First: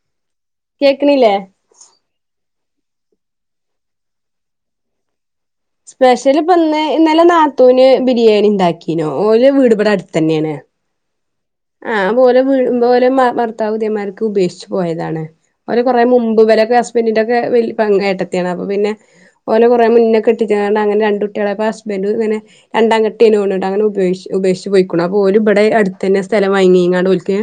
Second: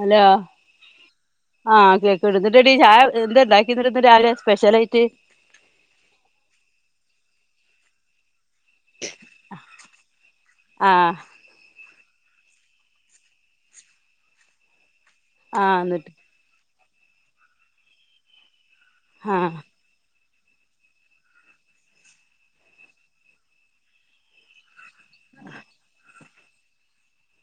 Hello കേക്കണില്ലേ ആഹ്കേൾക്കണ്ട് ന്നട്ട് ഇടി എന്തണ്ടാക്കിന്ന് രാവിലെ സ്പെഷ്യൽ ആയിട്ട് സ്പെഷ്യൽ ഇപ്പന്ന് ഇന്നലെ നാത്തൂന് ബിരിയാണി ഉണ്ടാക്കീനോ ഓ വീടുപട അടുത്ത് തന്നെയാണ് ആഹ്‌ ആഹ് അപ്പോ ഓലെ വീ ഓലെ ഭർത്താവ് ഇതേമാരിക്ക് ഉപേഷിച്ചു പോയതാണ് ഓരെ ആഹ് കൊറേ ന്നിട്ട് മുപ് ബലൊക്കെ ഹസ്ബന്റിന്റെ ഒക്കെ വല് പെങ്ങ ഏട്ടത്തിയാണ് അപ്പോ പിന്നെ ആഹ് ഓല കൊറേ മുന്നേ ക്കെട്ടിച്ച്ങ്ങാട് അങ്ങനെ രണ്ട് ഉട്ടാളായപ്പ ഹസ്ബന്റ് ഇങ്ങനെ രണ്ടാം കെട്ട്ഏനു തോണ്ണ്ട് അങ്ങനെ ഉപേ ഉപേഷ്ച്ച് പോയ്ക്ക്ണു അപ്പോ ഓല് ഇപടെ അട്ത്തതന്നെ സ്ഥലം വാങ്ങിങ്ങാണ്ട്‌ ഓൽക്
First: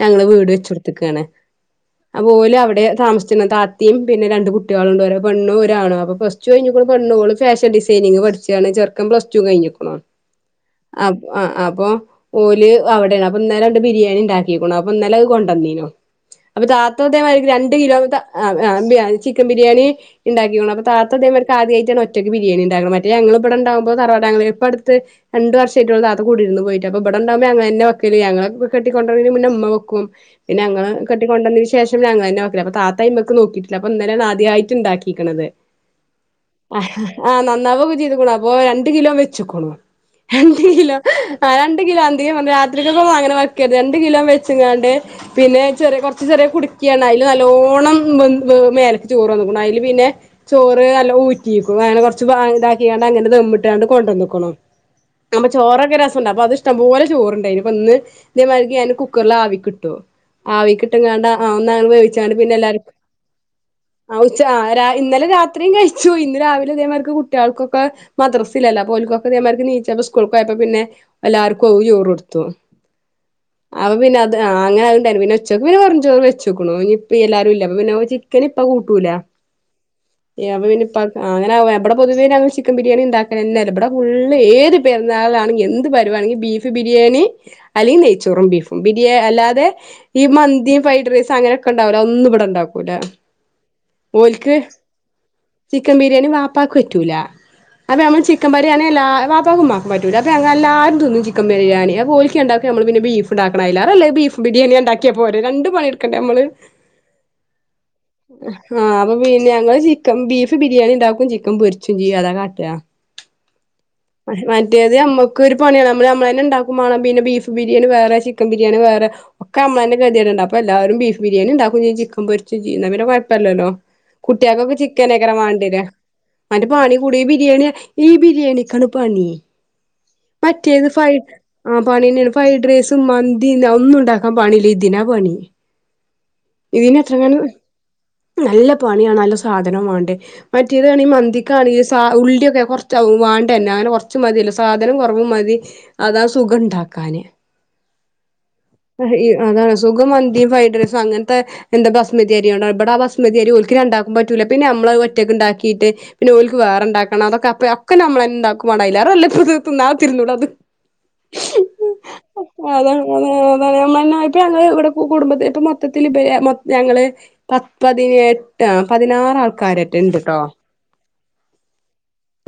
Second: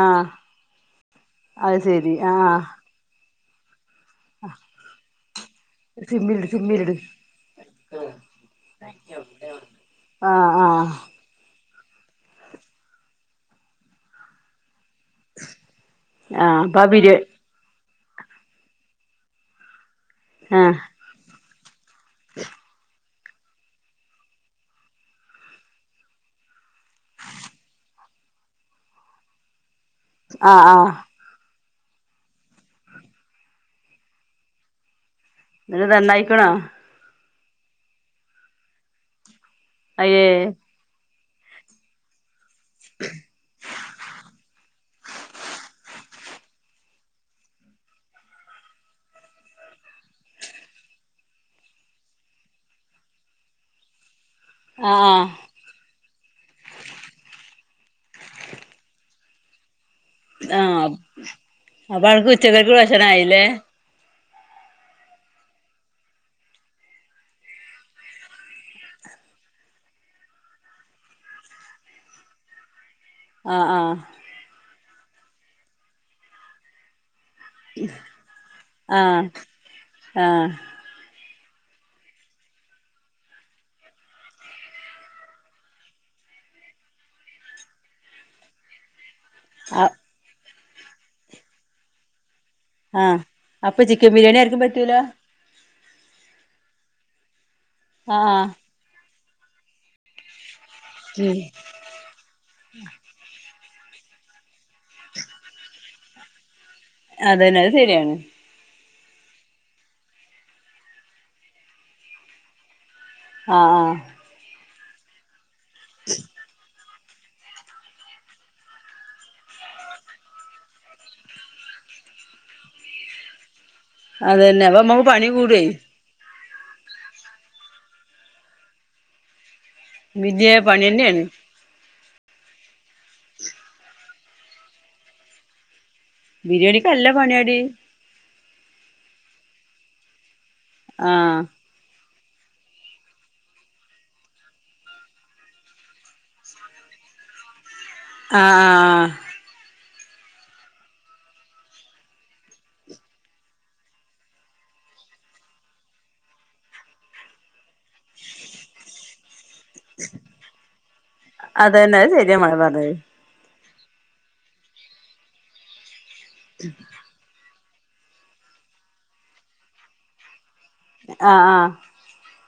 ഞങ്ങൾ ആഹ് വീട് വെച്ചൊട്ത്ത്ക്കാണ് അത് ശെരി അപ്പോ ഓൽ ആഹ് അവടെ താമസിച്ച്ണ് താ ത്തിയും പിന്നെ രണ്ട് കുട്ട്യേള്ണ്ട് ഒരു പെണ്ണും ഒരാണും അപ്പോ പ്ലസ്ടു സിമ്മിലിട് കഴിഞ്ഞിക്ക്ണ് സിമ്മിലിട് പെണ്ണോള് ഫാഷൻഡിസൈനിങ് പഠിച്ചാണ് ചെ ക്കം പ്ലസ്റ്റു കഴിഞ്ഞ്ക്ക്ണോ ആഹ് ആഹ് ആഹ്‌ ആഹ് അപ്പൊ ഓല് അവിടെയാണ് അപ്പൊ ഇന്നാലെ അവിടെ ബിരിയാണി ഉണ്ടാക്കിക്കണോ അപ്പൊ ഇന്നാലെ അത് കൊണ്ടന്നീനോ ആഹ് അപ്പൊ അപ്പാ ബിരിയാ താത്തതേമാരിക്ക് രണ്ട് കിലോ ചിക്കൻ ബിരിയാണി ഇണ്ടാക്കിക്കുണു ആഹ് അപ്പൊ താ ത്ത തേമാരിക്ക് ആദ്യയിട്ടാണ് ഒറ്റക്ക് ബരിയേണി ഇണ്ടാക്ക്ണ മ റ്റേ ഞങ്ങൾ ഇപട ഇണ്ടാവുമ്പോ തറവാട് ഞങ്ങൾ ഇപ്പ അടുത്ത് രണ്ട് വർഷായിട്ടൊള്ളു താത്ത കുടിര്ന്ന് പോയിട്ട് അപ്പ ഇപടെ ഇണ്ടവുമ്പോ ഞങ്ങളെന്നെ വെ ക്കൽ ഞങ്ങളൊക്കെ കെട്ടികൊണ്ടർനേറ്റേ മുന്നെ ഇമ്മ വെക്കും പിനെ ആഹ് ഞങ്ങൾ ആഹ് കെട്ടി കൊണ്ടന്ന് ശേഷം ഞങ്ങളെന്നെ വെക്കൽ അപ്പോ താത്ത അയ്മക് നോക്കിട്ടില്ല അപ്പന്നലെ ആദ്യയിട്ട്ണ്ടാക്കിക്ക്ണത് ന്ന്ട്ട് നന്നായ്ക്ണോ ആഹ് നന്നാവൊക്കെ ചെയ്തുക്കണു അപ്പൊ രണ്ട് കിലോ വെച്ചുക്കണു അയ്യേ രണ്ട് കിലോ ആഹ് രണ്ട് കിലോ [unintelligible] രാത്രികക്കും അങ്ങനെ വക്കര്ത് രണ്ട് കിലോ വെച്ചിങ്ങാണ്ട് പിന്നെ ചെറിയ കുറച്ച് ചെറിയ കുടിക്കിയാണ് അതില് നല്ലോണം മേലക്ക് ചോറ് വന്ന്ക്കണു അതില് പിന്നെ ചോറ് നല്ല ഊറ്റിക്കും. അങ്ങനെ കൊറച്ച് ഭാഗം ഇതാക്കിങ്ങാണ്ട് അങ്ങനെ ദധമ്മിട്ടാണ്ട് കൊണ്ട് വന്നേക്കണു ആഹ് പ്പ ചോറൊക്കെ രസണ്ട് അപ്പൊ അത് ഇഷ്ടം പോലെ ചോറ്ണ്ടായിഇനിപ്പൊ ഇന്ന് തേമാരിക്ക് ഞാൻ കുക്കറ്ല് ആവിക്ക് ഇട്ടു ആവി ആഹ് കിട്ട്ങ്ങാണ്ട് അ ആ ഒന്ന് അപ്പൊ അനക്ക് വേവിച്ച്ങ്ങാണ്ട് പിന്നെ ഉച്ചക്കക്ക് എല്ലാര് ഭക്ഷണായില്ലേ ആഹ് ഉച്ച ര ഇന്നലെ രാത്രിയും കഴിച്ചു ഇന്ന് രാവിലെ അതേ മാതിരിക്ക് കുട്ട്യൾക്കൊക്കെ മദ്രസ ഇല്ലല്ല അപ്പൊ ഒലിക്കൊക്കെ ഇതേ മാതിരിക്ക് എനീച്ചപ്പ സ്കൂൾക്ക് ആയപ്പോ പിന്നെ എല്ലാർക്കും ഒരു ചോറ് കൊടുത്തു ആഹ് ആഹ് അവൻ പിന്നെ അത് ആഹ് അങ്ങന ആയതു കൊണ്ടണ് പിന്നെ ഉച്ചക്ക് വെറും ചോറ് വെച്ചുക്കണ് ഇനി ഇപ്പ എല്ലാരും ഇ അപ്പ പിന്നെ ഓൻ ചിക്കന് ഇപ്പ കൂട്ടൂല ആഹ് ആഹ് ഏഹ് അപ്പൊ പിന്നെപ്പ ആഹ് അങ്ങനെ അവിടെ പൊതുവേ ഞങ്ങള് ചിക്കൻ ബിരിയാണി ഉണ്ടാക്കല് തന്നെ ഇല്ല ഇവിടെ ഫുള്ള് ഏത് പെരുന്നാളാണെങ്കി എന്തു പരുവാണെങ്കി ബീഫ് ഫ് ബിരിയാണി അല്ലെങ്കില് നെയ്ച്ചോറും ബീഫും ബിരിയാ അല്ലാതെ ആഹ് ഈ മന്തി ഫൈഡ്റൈസ് അങ്ങനൊക്കെ ഉണ്ടാവില്ലോ അതൊന്നും ഇവിടെണ്ടാക്കു ആഹ് അപ്പൊ ചിക്കൻ ബിരിയാണി ആർക്കും പറ്റൂല ചിക്കൻ ബിരിയാണി വാപ്പാക്ക് പറ്റൂല. അപ്പൊ നമ്മള് ആഹ് ആഹ് ചിക്കൻ പ ബിരിയാണി എല്ലാ വാപ്പാക്കും ഉമ്മാക്കും പറ്റൂല അപ്പോ ഞങ്ങള് എല്ലാരും തിന്നും ഉം ചിക്കൻ ബിരിയാണി അപ്പ ഓരി ഈ രണ്ടാക്ക് നമ്മള് പിന്നെ ബീഫ്ണ്ടാക്കണം അയ്ലേറെ നല്ലത് ബീഫ് ബിരിയാണി ആ ഇണ്ടാക്കാപ്പോരേ രണ്ട് പണി എടുക്കണ്ടേ നമ്മള് അതന്നെ അത് ശെരിയാണ് ആഹ് അപ്പൊ പിന്നെ ഞങ്ങള് ചിക്കൻ ബീഫ് ബിരിയാണി ഉണ്ടാക്കും ചിക്കൻ പൊരിച്ചും ചെയ്യും അതാ കാട്ടുക. ആഹ് ആഹ് മ മറ്റേതു നമ്മക്ക് ഒരു പണിയാണ് നമ്മള് നമ്മള തന്നെ ഇണ്ടാക്കും വേണം പിന്നെ ബീഫ് ബിരിയാണി വേറെ ചിക്കൻ ബിരിയാണി വേറെ ഒക്കെ അമ്മള് [unintelligible] അപ്പൊ എല്ലാരും ബീഫ് ബിരിയാണി ഉണ്ടാക്കും ചെയ്യും ചിക്കൻ പൊരിചെമ് ചെയ്യും എന്നാ പിന്നെ കുഴപ്പമല്ലല്ലോ അതന്നെ കുട്ട്യക്കൊക്കെ അപ്പൊ നമ്മുക്ക് ചിക്കൻ പണി കൂടേ ആർക്കുംവാണ്ടി വരിക മറ്റ പണി കൂടി ഈ ബിരിയാണി ഈ ബിരിയാണിക്കാണ് പണി വലിയ പണി മറ്റേത് ഫൈ തന്നെയാണ് ആഹ് പണി തന്നെയാണ് ഫ്രൈഡ് റൈസ് മന്തി അതൊന്നും ഉണ്ടാക്കാൻ പണില്ല ഇതിനാ പണി ബിരിയാണിക്ക് ഇതിന് നല്ല എത്രങ്ങാണ് പണിയാടി നല്ല പണിയാ നല്ല സാധനോം വേണ്ടേ മറ്റേത് ആണെങ്കി ഈ ആഹ് മന്തി ആണെങ്കി സ ഉള്ളിയൊക്കെ കൊറച്ച് വാണ്ടന്നേ അങ്ങനെ കൊറച്ചു മതിയല്ലൊ സാധനം കൊറവ് മതി അതാ സു സുഖം ഇണ്ടാക്കാന് ആഹ് അതാണ് സുഖം മന്തീം ഫ്രൈഡ്റൈസ് അങ്ങനത്തെ എന്താ ബസ്മതി അരിയാണോ ഇബട ബസ്മതി അരി ഓരിക്ക് രണ്ടാക്കും പറ്റൂല്ല പിന്നെ നമ്മള് അത് ഒറ്റക്ക് ഉണ്ടാക്കിയിട്ട് പിന്നെ ഓൽക്ക് വേറെ ഉണ്ടാക്കണം. അതൊക്കെ അപ്പോ ഒക്കെ നമ്മളെന്നേ ഉണ്ടാക്കും വേണം അതിലേറെ നല്ലത് അതന്നെ [unintelligible] അത് ശരിയാ മോളെ ആഹ് പറഞ്ഞത് അതാണ് [unintelligible] ഞങ്ങള് ഇവിടെ കു കുടുംബത്തില് ഇപ്പ മൊത്തത്തില് ഇബര്ഞങ്ങള് പ പതിനെട്ടാ പതിനാറ് ആൾക്കാര് ഉണ്ട്ട്ടോ ആഹ് ആഹ്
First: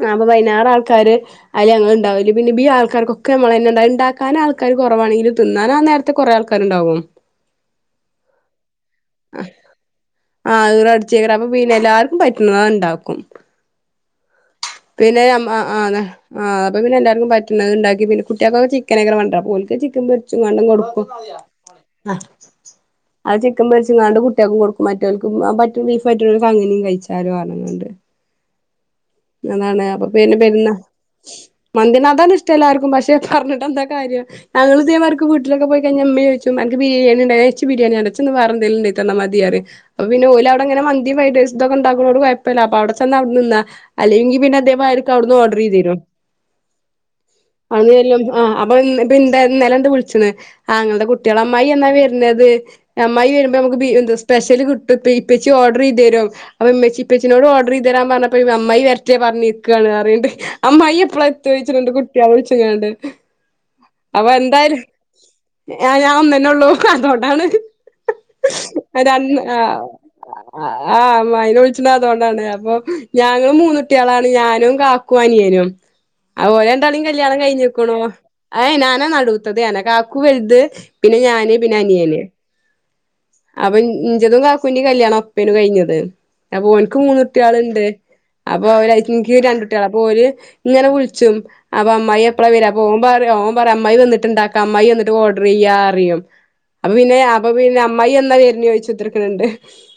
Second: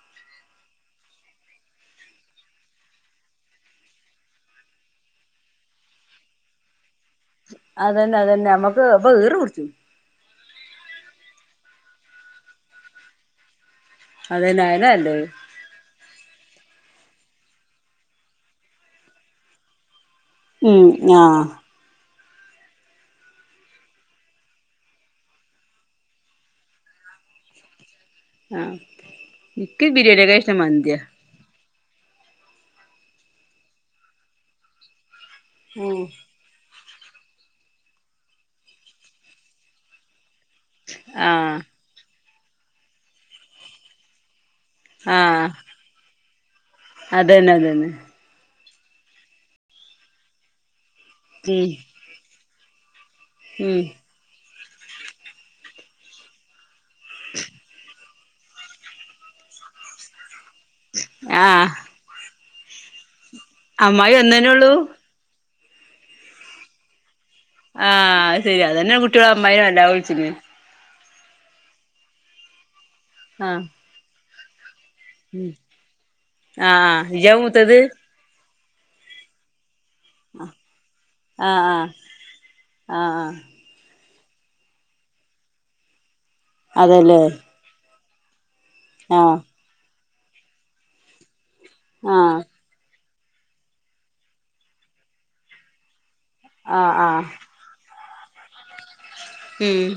ആഹ് അപ്പൊ പതിനാറ് ആൾക്കാര് അയില് ഞങ്ങള് ഇണ്ടാവല് പിന്നെ ബീ ആൾക്കാർക്കൊക്കെ നമ്മള് തന്നെ എന്താ ഇണ്ടാക്കാൻ ആൾക്കാര് കൊറവാണെങ്കില് തിന്നാനാ ആ നേര [unintelligible] കൊറെ ആൾക്കാരുണ്ടാവും അത് തന്നെ അത് തന്നെ നമ്മക്ക് അപ്പൊ [unintelligible] ആഹ് അത് [unintelligible] അപ്പൊ പിന്നെ എല്ലാർക്കും പറ്റുന്നത് ഇണ്ടാക്കും അതന്നെ അയന്നെ പിന്നെ നല്ലത് നം അഹ് ആന്നു ആഹ് അപ്പ പിന്നെല്ലാർക്കും പറ്റ്ന്നത്ണ്ടാക്കി പിന്നെ കുട്ട്യക്കൊക്കെ ചിക്കനെക്കെ വണ്ടത് അപ്പൊ ഓൽക്ക് ചിക്കൻ പൊരിച്ചത് ഉം [unintelligible] ആഹ് [unintelligible] ആഹ് [inaudible] അത് ചിക്കൻ പൊരിച്ചിങ്ങാണ്ട് കുട്ട്യൾക്കും കൊടുക്കും മറ്റവനിക്കും മറ്റെ ബീഫായിട്ടൊള്ളോർക്ക് അങ്ങനേം കഴിച്ചാനും ആളുകളുണ്ട് ആഹ് നിക്ക് ബിരിയാണിയെക്കാൾ ഇഷ്ടം മന്തിയാ മന്നന് അാണ് ഇഷ്ടം പക്ഷെ പറഞ്ഞിട്ട് എന്താ കാര്യ ഞൾ ചെയമാർക്ക് വീട്ടിലക്കെ ക ഉം അമ്മ ചോച്ചു എനി ബിരിയാണിണ്ടച്ച ബിയാണി അടച്ചന്ന് വറെ എന്തുണ്ട തന്നൽ മതിയറ് അപ്പ പിന്നെഓ അവിടെ അങ്ങനെന്തി ആഹ് വൈസൊക്കെ ഉണ്ടാക്കുന്നോട് കുഴപ്പമ അവിടെ ചെന്ന അവിടെ നിന്നാ അല്ലെങ്കിൽ പിന്നെ [unintelligible] ആഹ് ഓഡർ ചെയ്തു രും അതന്നെ അതന്നെ [unintelligible] ആഹ് അപ്പൊ ഇപ്പൊ എന്താ നില എന്താ വിളിച്ചന്ന് ആാങ്ങളുടെ കുട്ടികള അമ്മായി ഉം എന്നാ വരുന്നത് അമ്മായി വരുമ്പോ ഉം നമുക്ക് സ്പെഷ്യല് കിട്ടും ഇപ്പച്ചി ഓർഡർ ചെയ്തു തരും അപ്പംമ്മച്ചപ്പച്ചനോട് ഓർഡർ ചെയ്തരാ പറഞ്ഞപ്പ അമ്മമായി വരേ പറഞ്ഞിരിക്കുവയാണ് അറണ്ടേ അമ്മായ്യ എപ്പള എത്ത ആഹ് വഴിച്ചിട്ടുണ്ട് കുട്ടിയാ വിളിച്ചങ്ങാണ്ട് അമ്മായി ഒന്നേനേ ഉള്ളൂ ആഹ് ഞാൻ ഒന്ന എന്നെ ഉള്ളൂ കന്നുകൊണ്ടാണ് ആഹ് ശരി അതന്നെയ കുട്ടികളെ അമ്മാെ നല്ല വിളിച്ചിേ ആഹ് അമ്മായിനെ വിളിച്ചിട്ടണ്ട അതൊണ്ടാണ് അപ്പൊ ഞങ്ങള്ൾ ആഹ് മൂന്നുട്ടികളാണ് ഞാനും [unintelligible] ഉം അനിയനും അഹ് ഓരെ രണ്ടാളേം ആഹ് ഇജ്ജാ കല്യാണം കഴിഞ്ഞ മൂത്തത് ക്കണൂ ആഏ്ഞാനാ നടുൂത്തത് നാ കാക്കു വലുത് പിന്നെ ആഹ് ഞാന് പിന്നെ ആഹ് അനിയന് ആഹ് അഹ് അപ്പൊ ഇഞ്ചതും കാക്കുന് കല്യാണ അപ്പേനു കഴിഞ്ഞത് അപ്പൊ അവനിക്ക് മൂന്ന അതല്ലേ കുട്ട ആളുണ്ട് അപ്പൊ ഒരാഴ്ച എനിക്ക് ആഹ് രണ്ടുട്ടികള പോര് ഇങ്ങനെ വിളിച്ചും അപ്പൊ അമ്മായി ആഹ് എപ്പഴാ വരാ പോും ഓൻ പറ അമ്മായി വന്നിട്ട്ണ്ട അ്മായി വന്നിട്ട് ഓർഡർ ചെയ്യ അറിയും അപ്പ ആഹ് പിന്നെ ആഹ് അ അമ്മമായി എന്ന പേര്ന്ന് ചോദിച്ചുത്തിക്കണണ്ട് ഉം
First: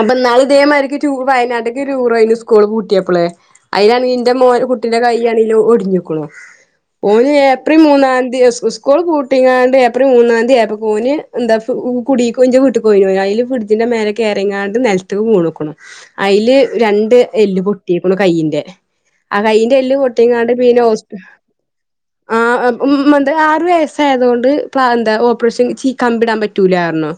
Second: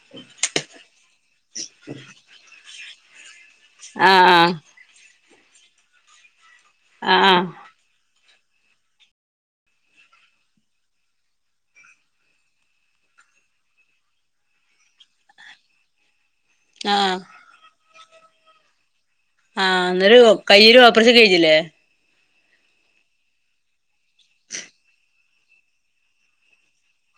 അപ്പൊ നാള ഇതേമാതിരിക്ക് ടൂര വയനാട്ടേക്ക് ടൂർ അന് സ്കൂള് പൂട്ടിയപ്പളെ ആഹ് അയിനാണെിൽന്റെ മോ ആഹ് കുട്ടി കൈ്യാണെൽ ഒടിഞ്ഞുക്കണോ ആഹ് ആഹ് ഓന് ആഹ് ഏപ്രി മൂന്നാതീ സ്കൂ സ്കൂള് പൂട്ടിങ്ങാണ്ട് ഏപ്രി മൂന്നാതീ ആയപ്പോക്കോന് ന്ത കുടീക്ക് ഇന്റെ വീട്ട്ക്കോയിനു അയില് ഫിഡ്ജിന്റെ മേലെ കേറിങ്ങാണ്ട് നെലത്ത്ക്ക് വീണ്ക്കുണു അയ്ല് രണ്ട് ആഹ് എല്ല് പൊട്ടീക്കുണു കയ്യിന്റെ ആ കയ്യിന്റെല്ല് അന്നേരു പൊട്ടിങ്ങാണ്ട് കയ്യില് പിന്നെ ഓപ്പറേഷൻ ഹോസ്പിറ്റ കഴിഞ്ഞില്ലേ ആ മ് എന്ത ആറ് വയസ്സായതോണ്ട് എന്താ ഓപ്പറേഷൻ ചെയ്യാ കമ്പിടാൻ പറ്റൂലായിാരണോ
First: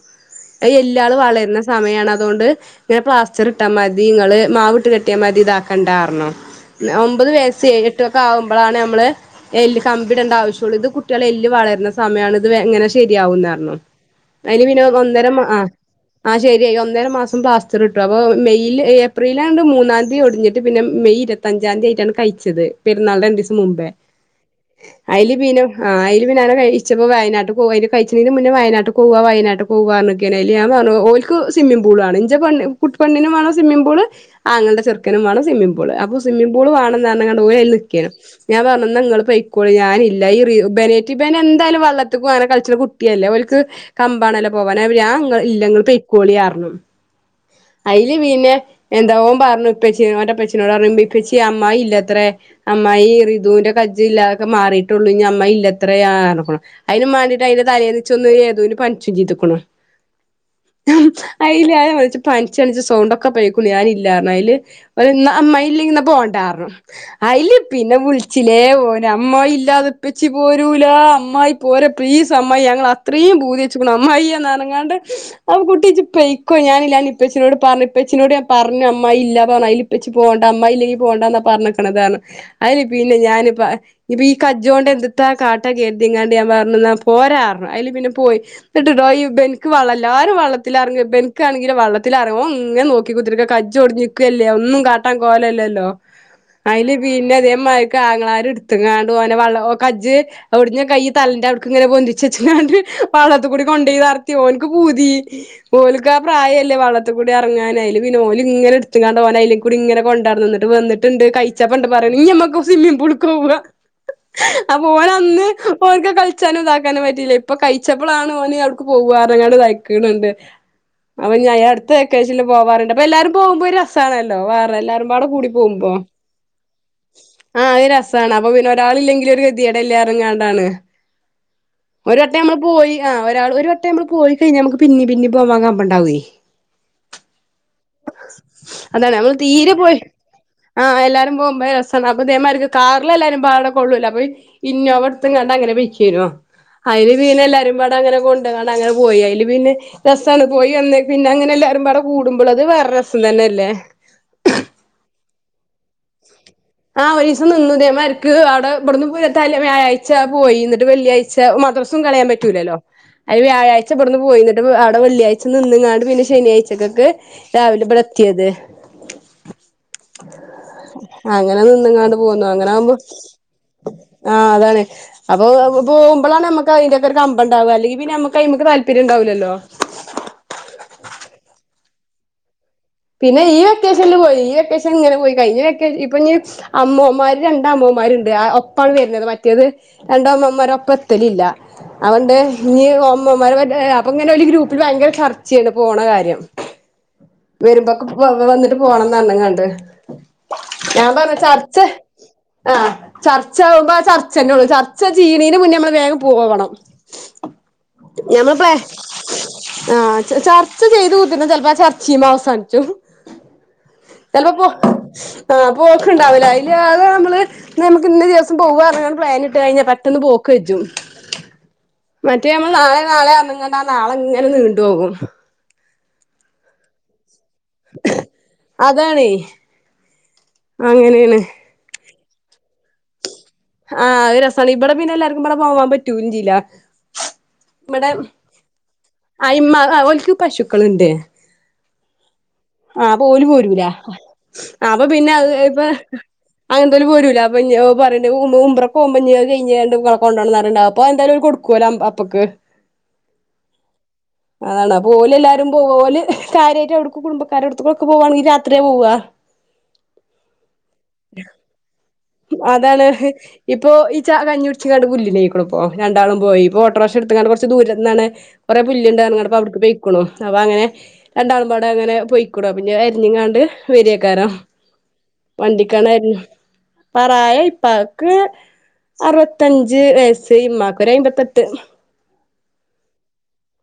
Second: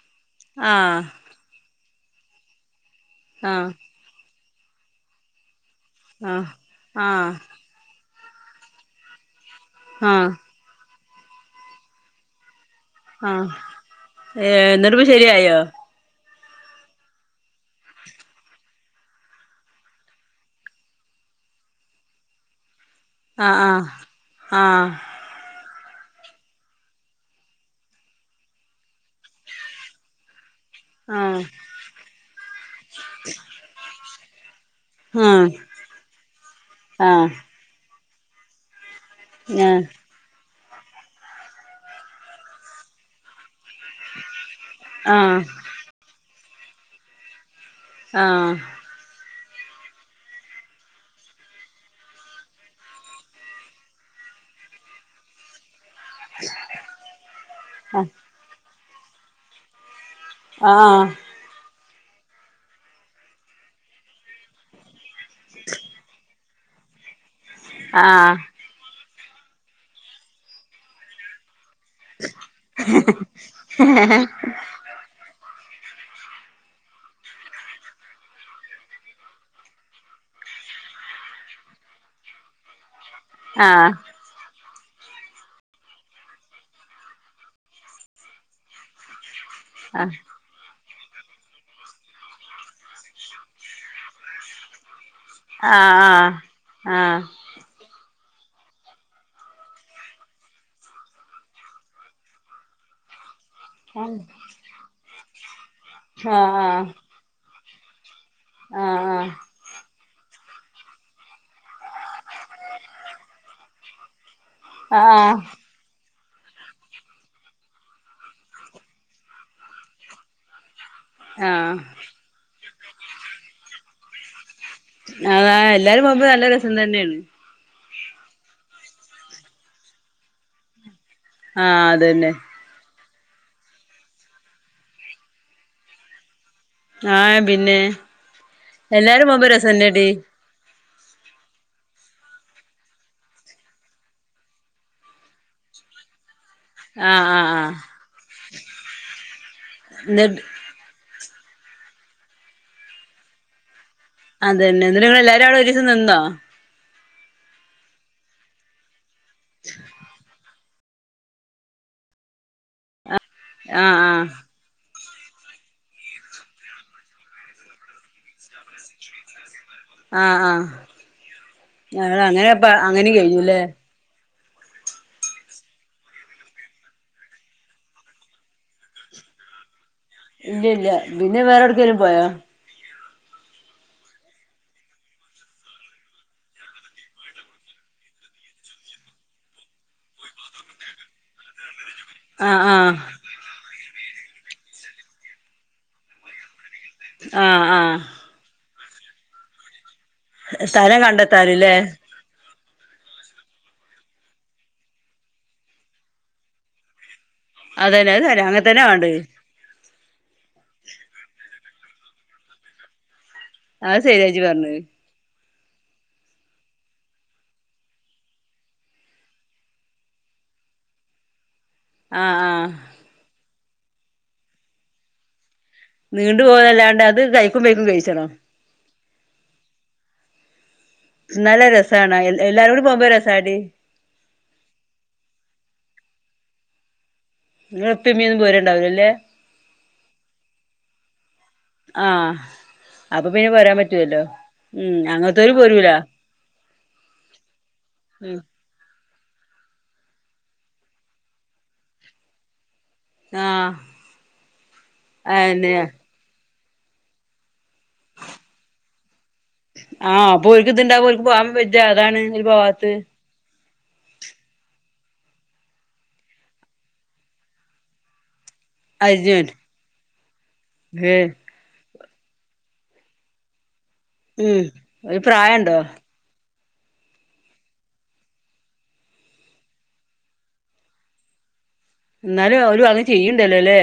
അഹ് ആഹ് എല്ലാളു വളരുന്ന സമയമാണ് അതുകൊണ്ട് ഇങ്ങനെ പ്ലാസ് ച്ചെറ്ട്ടാ ആഹ് മതി ഇങ്ങള് മാവ്ട്ട് കെട്ടിയാ മതി ഇതാക്കണ്ടാർഞ്ഞു ആഹ് ഒമ്പത് ആഹ് വയസ്സ് എ കു ഒക്കെ ആകുമ്പോാണ് നമ്മള് എല്ല് ട്ടൊക്കാവുമ്പളാണ് ഞമ്മള് എല്ല് ആഹ് കമ്പിടെണ്ടാവിശ്യയൊള്ളൂ ഇത് കുട്ടിയളെ എല്ല് വളര്നെ സമയാണ് ഇത്ങ്ങെ നെന്നെ ആഹ് ശെരിയാവുന്നർഞ്ഞു അയില് ഏഹ് പിന്നെ എന്നിട്ടിപ്പ ഒന്നര മാ ശരിയായോ ആഹ് ആഹ ശെരിയായി ഒന്നര മാസം പ്ലാസ്റ്ററ്ട്ടു അപ്പൊ മെയ്യില് ഏപ്രിലാണ്ട് മൂന്നാതീ ഒട്ഞ്ഞിട്ട് ന്ന്ട്ട് പിന്നെ മെയ് ഇരത്തെഞ്ചാദ്ധിയായിട്ടാണ് കഴിച്ചെത് പെര്ന്നാള്ന്റെ രണ്ടീസം ആഹ് മുമ്പെ ആഹ് അയ്ല് പിന്നെ ആ അയില് പിന്നെ അങ്ങന കഴച്ചപ്പൊ വയനാട്ട് പോവാ അയിന് കഴിച്ച്ണെന്റെ മുന്നെ പിന്നെ വയനാട്ട്കൊവാ വയനാട്ട്ക്കൊവാ അയില് ഞാ പറഞ് ഓൽക്ക് ആഹ് സിമ്മിം പൂ ളാണ് ഇന്റെ പെ പെണ്ണിനും വാണം സ്വിമ്മിപൂൾ ആങ്ങൾടെ ചെറ് ക്കനും മാണം ആഹ് സ്വിമ്മിപൂള് അപ്പൊ സ്വിമ്മിപൂള് ആഹ് ആഹ് വാണന്നർഞ്ഞ്ക്കാണ്ട് ഇവലയ്ല് നിക്കേനു ഞാ പർഞ്ഞു ഇന്നെങ്ങൾ പെയ്ക്കോളി ഞാൻ ഞാനില്ല ഈ റി ബേരെറ്റി ഇബെനെന്തായാലും വള്ളത്തുക്കൊക്കെ അങ്ങനെ കളിക്ണെകുട്ടിയല്ലേ ഓൽക്ക് കമ്പാണല്ലോ പോവാന് ആഹ് അപ്പഞാല്ല ഇങ്ങള് പൊയ്ക്കോളിയാർഞ്ഞു അയില് ആഹ് പിന്നെ എന്താ ഓം പർഞ്ഞു ഇപ്പച്ചി ഓന്റെ ഇപ്പെച്ചിനോടർഞ്ഞു ഇപ്പച്ചിയെ അമ്മായില്ലത്രെ? അമ്മായി റിതൂന്റെ കജ്ജ്ല്ലെ അഹൊക്കെ മാറിട്ടൊള്ളു ഇഞ് അമ്മായില്ലെ ത്രെ ർഞ്ക്കുണു അയിനും മാണ്ടിട്ട് അയിന്റെ തലേന്ന് ആഹ് ഇച്ചൊന്ന് ഏതോന് പൻച്ചും ചെയ്തുക്കുണു. ആഹാ അയിലാ [unintelligible] ഇച്ച് പൻച്ചാണിച്ച് സൗണ്ടൊക്കെ പൊയ്ക്കുണു ഞാനില്ലാർഞ്ഞു അയില് ഓന് ഇന്നാ അമ്മായില്ലെങ്കിന്നാ പോണ്ടാർഞ്ഞു അയില് പിന്നെ ആഹ് വിളിച്ചിലേ ഓന് അമ്മായി ഇല്ലാതെ ഇപ്പെച്ചി പോരൂലാ അമ്മായി പോരെ പ്ലീ സമ്മായെ ഞങ്ങളത്രീം പൂതിച്ച്ക്ക്ണ് അമ്മായിയെ എന്നർഞ്ങ്ങാണ്ട് സ അപ്പൊ കുട്ടിയെ ഇജ്ജ് പൊയ്ക്കൊ ഞാനില്ലാ ഞാഇപ്പച്ചിനോട് പർഞ്ഞു ഇപ്പച്ചിനോട് ഞാൻ പർഞ്ഞു അമ്മായില്ലാ പർഞ്ഞു അയില് ഇപ്പെച്ചി പോണ്ട അമ്മായില്ലെങ്കി പോണ്ടന്നാ പർഞ്ഞ്ക്ണതർഞ്ഞു അയില് പിന്നെ ഞാനിപ്പ ആഹ് ഇപ്പയീ കജ്ജോണ്ട് എന്ത്ത്താ കാട്ട കെര്തിങ്ങാണ്ട് ഞാൻ പറഞ് ഇന്നാ പോരാർഞ്ഞു അയില് പിന്നെ പോയി ഇന്ന്ട്ട്ട്ടോ ഈ ഇബൻക്ക് വള്ളം ആഹ് എല്ലാരും വള്ളത്തി ലെർങ്ങൊ ഇബൻക്കാണെങ്കിലോ വള്ളത്തിലെറങ്ങ ഓ ഇങ്ങനെ നോക്കിക്കുത്തർക്കാ കജെജാടിഞ്ക്കല്ലേ ഒന്നും കാട്ടാ ട്ട കോലല്ലല്ലോ ആഹ് അയില് ആഹ് പിന്നെതെ പോ മായിര്ക്ക് ആങ്ങളാര്ട്ത്ത്ങ്ങാണ്ട് ഓനെ വള്ള കജ്ജ് ഒട്ഞ്ഞ കൈ തലന്റവ്ട്ക്കും ങ്ങനെ പൊന്തിച്ചെച്ച്ങ്ങാണ്ട് വള്ളത്തുകൂടി കൊണ്ടോയി ആഹ് നർത്തി ഓൻക്ക് പൂതി ഓൽക്കാ പ്രായല്ലേ ആഹ് വള്ളത്ത് കൂടിയെറങ്ങാന് അയില് പിന്നെ ഓല്ങ്ങെനെ ഇട്ത്ത്ക്കാണ്ട് ഓനയ്ലെകൂടിങ്ങെനെ കൊണ്ടർന്ന് ഇന്നെട്ട് വന്ന്ട്ട്ണ്ട് കഴിച്ചപ്പെണ്ട് പറിണെ ഇഞമ്മക്ക് സ്വിമ്മിംഗ് പൂള്ക്കൊവാ? ആഹ് ആഹ് അപ്പൊനന്ന് ഓൻക്ക് കള് ച്ചാനും ഇതാക്കാനും പറ്റില്ല ഇപ്പൊ കഴിച്ചപ്പെളാണ് ഓന് ഔട്ക്ക് പോവാറഞ്ങ്ങാണ്ട് ഇതായ്ക്ണ് ണ്ട് അപ്പഞാ ആഹ് അട്ത്ത വെക്കേഷൽല് പോവാറിണ്ട് അപ്പൊ എല്ലാരും പോവുമ്പോ ഒരു രസാണല്ലോ? വേ അതെ എല്ലാരും പോകുമ്പോ നല്ല രസം തന്നേണ് ആഹ് അഹ് രെസാണ് അപ്പൊ പിന്നെ ഒരാളില്ലെങ്കിലൊരു ഗെതിയെടെല്ലെ അർഞ്ഞ്ങ്ങാണ്ടാണ് ആഹ് ഒരു അതന്നെ വട്ടം ഞമ്മള് പോയി ആ ഒരാള് ഒരു വട്ടം നമ്മള് പോയികഴിഞ്ഞാ നമ്മക്ക് പിന്നിം പിന്നിം പോവാ കമ്പെണ്ടാവെ ആഹ് പിന്നെ അതാണ് എല്ലാരും നമ്മള് പോകുമ്പോ തീരെ പോയി രസന്നെടി ആഹ് എല്ലാരും പോകുമ്പോ രസാണ് അപ്പെതെ മാരിക്ക് കാറിലെല്ലാരും പാടെ കൊള്ളൂല അപ്പ പിന്നെ ഇന്നോവട്ത്ത്ങ്ങാണ്ടങ്ങനെ പോയിക്കേനു അയില് ആഹ് പിന്നെ ആഹ് ആഹ് എല്ലാരുംപാടെ അങ്ങനെ കൊണ്ട്ങ്ങാണ്ട് അങ്ങനെ പോയി അയില് പിന്നെ എന്നിട്ട് രെസാണ് പോയി വന്ന് പിന്നങ്ങനെ എല്ലാരുംപാടെ കൂടുമ്പോളത് വേറെ രസം തന്നെല്ലേ? അതന്നെ എന്നെട്ടെ ഇങ്ങളെല്ലാരും അവ്ടെ ഒരൂസം നിന്നോ? ആ ഒരീസം നിന്നു ഇതേമാരിക്ക് അവ്ടെ ഇബട്ന്ന് പോ തലേ വ്യാഴാഴ്ച പോയി ഇന്നെട്ട് വെള്ളിയാഴ്ച മദ്രസും കളയാം പറ്റൂലല്ലോ? അയില് വ്യാഴ്ച ആഹ് ഇബട്ന്ന് ആഹ് പോയി ഇന്നെ അവിടെ വെള്ളിയാഴ്ച നിന്ന്ങ്ങാണ്ട് പിന്നെ ശനിയാഴ്ക്കക്ക്‌ രാവിലെ ഇബടെ എത്തിയത് ആഹ് ആഹ് അങ്ങനെ നിന്ന്ങ്ങാണ്ട് ഞങ്ങള് പോന്നു അങ്ങനെപ്പ അങ്ങനെ ആകുമ്പോ കഴിഞ്ഞുല്ലേ ആഹ അതാണ് അപ്പൊ പോകുമ്പഴാണ് നമ്മുക്ക് അതിന്റെയൊക്കെ ഒരു കമ്പംണ്ടാവ അല്ലെങ്കി പിന്നെ നമക്ക് അയിമ്മക്ക്‌ താല്പര്യം ഉണ്ടാവില്ലല്ലോ ഇല്ല ഇല്ല പിന്നെ വേറെ എട്ക്കെലും പോയാ പിന്നെ ഈ വെക്കേഷനില് പോയി ഈ വെക്കേഷൻ ഇങ്ങനെ പോയി കഴിഞ്ഞ വെക്ക ഇപ്പൊ ഇനി അമ്മോന്മാര് രണ്ട് അമ്മോമ്മാര്ണ്ട് ഒപ്പാണ് വര്ണത് മറ്റേത് രണ്ട് അമ്മോന്മാരും ഒപ്പം എത്തലില്ല അതൊണ്ട് ആഹ് ഇനി ആഹ് ഒമ്മമാർ അപ്പൊ ഇങ്ങനെ ഓല് ഗ്രൂപ്പിൽ ഭയങ്കര ചർച്ചയാണ് പോണ കാര്യം ആഹ് ആഹ് വരുമ്പോക്കെ വന്നിട്ട് പോണംന്ന് പറഞ്ഞ്കങ്ങാണ്ട് സ്ഥലം ഞാൻ പറഞ്ഞ് കണ്ടെത്താന്ല്ലേ ചർച്ച ആഹ് ചർച്ച ആകുമ്പോ ആ ചർച്ചന്നെ ഉള്ളു ചർച്ച ചീയിണീന് മുന്നേ നമ്മള് വേഗം പോവണം അതന്നെ അത് ഞമ്മളെ അങ്ങനെ പ്ലാൻ തന്നെ വേണ്ടത് ആഹ് ചർച്ച ചെയ്ത് കുത്തിര്ന്നാ ചെലപ്പോ ആ ചർച്ചിമ്മെ അവസാനിച്ചു അത് ശരിയാ ഇജ്ജ് ചിലപ്പോ പറഞ്ഞത് പോ ആഹ് പോക്ക്‌ഇണ്ടാവില അയില് അത്‌ നമ്മള് ഇന്നാ നമ്മക്ക്‌ ഇന്ന ദിവസം പോവാന്ന് പറഞ്ഞ് പ്ലാനിട്ട് കഴിഞ്ഞാ പെട്ടന്ന് പോക്ക് കജ്ജും [unintelligible] മറ്റേ ആഹ് നമ്മൾ നാളെ നാളെന്ന് പറഞ്ഞ്ങ്ങാണ്ട് ആ നാളെ ഇങ്ങനെ നീണ്ടുപോകും നീണ്ടു പോവല്ലാണ്ട് അത് കയിക്കും മെയ്ക്കും കയിച്ചണോ അതാണ് ഇന്നാൽ അത്‌ രസാണ് എല്ലാരും കൂടി പോവ്മ്പൊ രസാടി ആഹ് ഒരു രസമാണ് ഇവിടെ പിന്നെ എല്ലാർക്കുംപാടെ പോവാൻ പറ്റും ചെയൂല്ല ഇങ്ങളെ ഇവിടെ ഇപ്പിം ഇമ്മിയൊന്നും പോരുണ്ടാവൂലല്ലേ ആഹ് ഇമ്മ ഓല്ക്ക് പശുക്കളുണ്ട് ആഹ് ആഹ് അപ്പൊ ഓല് പിന്നെ പോരാൻ പോരൂല പറ്റുവല്ലോ ആഹ് ഉം അപ്പൊ പിന്നെ അത് അങ്ങനത്തോര് ഇപ്പ പോരൂല അങ്ങനെത്തോല് പോരൂല [unintelligible] പറയിണ്ട് ഉം ഉംറക്ക്‌ പോമ്പനി അത്‌ കഴിഞ്ഞാണ്ട് കൊണ്ടോണംന്ന്റിയ്ണ്ട് അപ്പൊ എന്തായാലും ഓര് കൊടുക്കുവോലൊ അപ്പക്ക് ആഹ് അതാണ് അപ്പൊ ഓല് എല്ലാരും അയെന്നെ പോല് ഓല് കാര്യായിട്ട് എവുട്ക്ക്‌ കുടുംബക്കാരൊട്ത്ത്ക്ക്‌ ഒക്കെ പോവാണെങ്കിൽ രാത്രിയാ പോവ ആഹ് അപ്പോ ഓല്ക്ക് ഇതുണ്ടാമ്പോ ഓല്ക് പോവാനും വജ്ജ അതാണ് ഓല് പോവാത്തത് [unintelligible] ഇപ്പൊ ഈ ച കഞ്ഞി കൂട്ച്ചു കാണ്ട് പുല്ലി ന്റെ അയിക്കൂടെ ഇപ്പോ രണ്ടാളും പോയി ഇപ്പൊ ഓട്ടോറ്ക്ഷ ഇടുത്ത്ക്കാണ്ട് കുറച്ച് ദൂരന്നാണ് കുറെേ പുല്ല് ണ്ട് പറഞ്ഞ് കാണ്ട് അയ്ജോൻ ഇപ്പൊ അവിട്ക്ക് പോയിക്ക്‌ണു അപ്പൊ അങ്ങനെ ഏഹ് രണ്ടാളും പാടെ അങ്ങനെ പോയി അപ്പൊ ഇനി അത്‌ അരിഞ്ഞ്ങ്ങാണ്ട് വരേക്കാരം ഉം ഒരു പ്രായണ്ടോ വണ്ടിക്കാണ് വര്ണെ പറായ ഇപ്പാക്ക് അറുപത്തഞ്ച് വയസ്സ് ഇമ്മാക് ഒരു അയ്മ്പത്തെട്ട് ഇന്നാലും ഓലു അങ്ങ് ചെയ്യ്ണ്ടല്ലോലേ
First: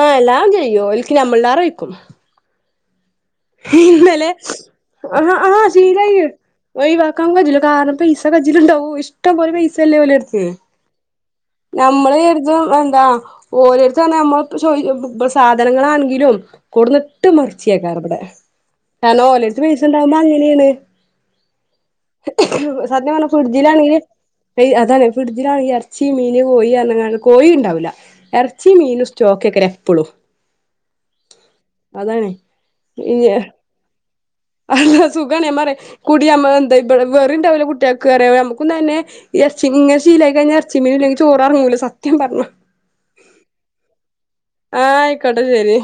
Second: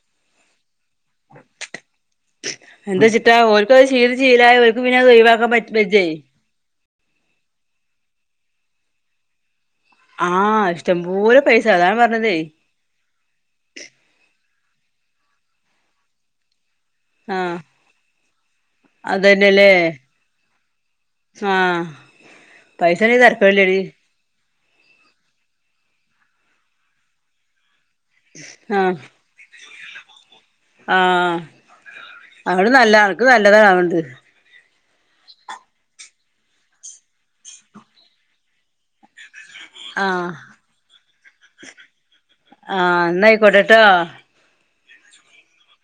ആഹ എല്ലാം ചെയ്യും ഓല്ക്ക് ഞമ്മളിലേറേ വെയ്ക്കും എന്തീച്ചിട്ടാ ഇന്നലെ ആഹ് ആഹ് പറ്റ് വെജ്ജേ ശീലായി ഒയിവാക്കാൻ കജ്ജുല കാരണം പൈസ കജിലുണ്ടാവും ഇഷ്ടം പോലെ പൈസല്ലേ ഓലെട്ത് ആഹ് ഇഷ്ടംപോലെ പൈസ അതാണ് ഞമ്മൾ പറഞ്ഞതേ കര്തും എന്താ ഓലട്ത് പറഞ്ഞ ഞമ്മള് ഇപ്പ ചോ സാധനങ്ങളാണെങ്കിലും കൊടന്ന് ഇട്ട് ആഹ് മറിച്ചി ഏക്കാരം ഇബടെ കാരണം ഓലെട്ത് അതന്നെല്ലേ പൈസ ഇണ്ടാവുമ്പോ അങ്ങനേണ് ആഹ് സത്യം പൈസണ്ടെങ്കി പറഞ്ഞ തരക്കേടില്ലടി ഫിഡ്ജിലാണെങ്കിൽ അതാണ് ഫിഡ്ജിലാണെങ്കിൽ ഇറച്ചി മീന് കോയി പറഞ്ക്കാണ്ട് കോയിം ഇണ്ടാവൂല ഇറച്ചി ആഹ് മീൻ സ്റ്റോക്കേക്കാരം എപ്പളും ആഹ് അതോണ്ട് നല്ല അനക്ക് നല്ലതാ അതോണ്ട് സുഖാണേ ഇമ്മ പറിം കുടിആമ്പോ എന്താ ഇബടെ വെറിണ്ടാവൂല കുട്ട്യാക്ക്‌റയും ഞമ്മക്കും തന്നെ എറച്ചിക്ക്‌ ഇങ്ങന ആഹ് ശീലായി കയിഞ്ഞാ എറച്ചിം മീനും ഇല്ലെങ്കെ ചോറ് എറങ്ങൂല സത്യം പറഞ്ഞാ ആഹ് ഇന്നാ അയിക്കോട്ടെട്ടോ ആഹ് അയിക്കോട്ടെ ശെരി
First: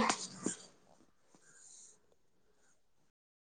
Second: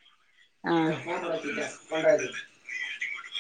ആ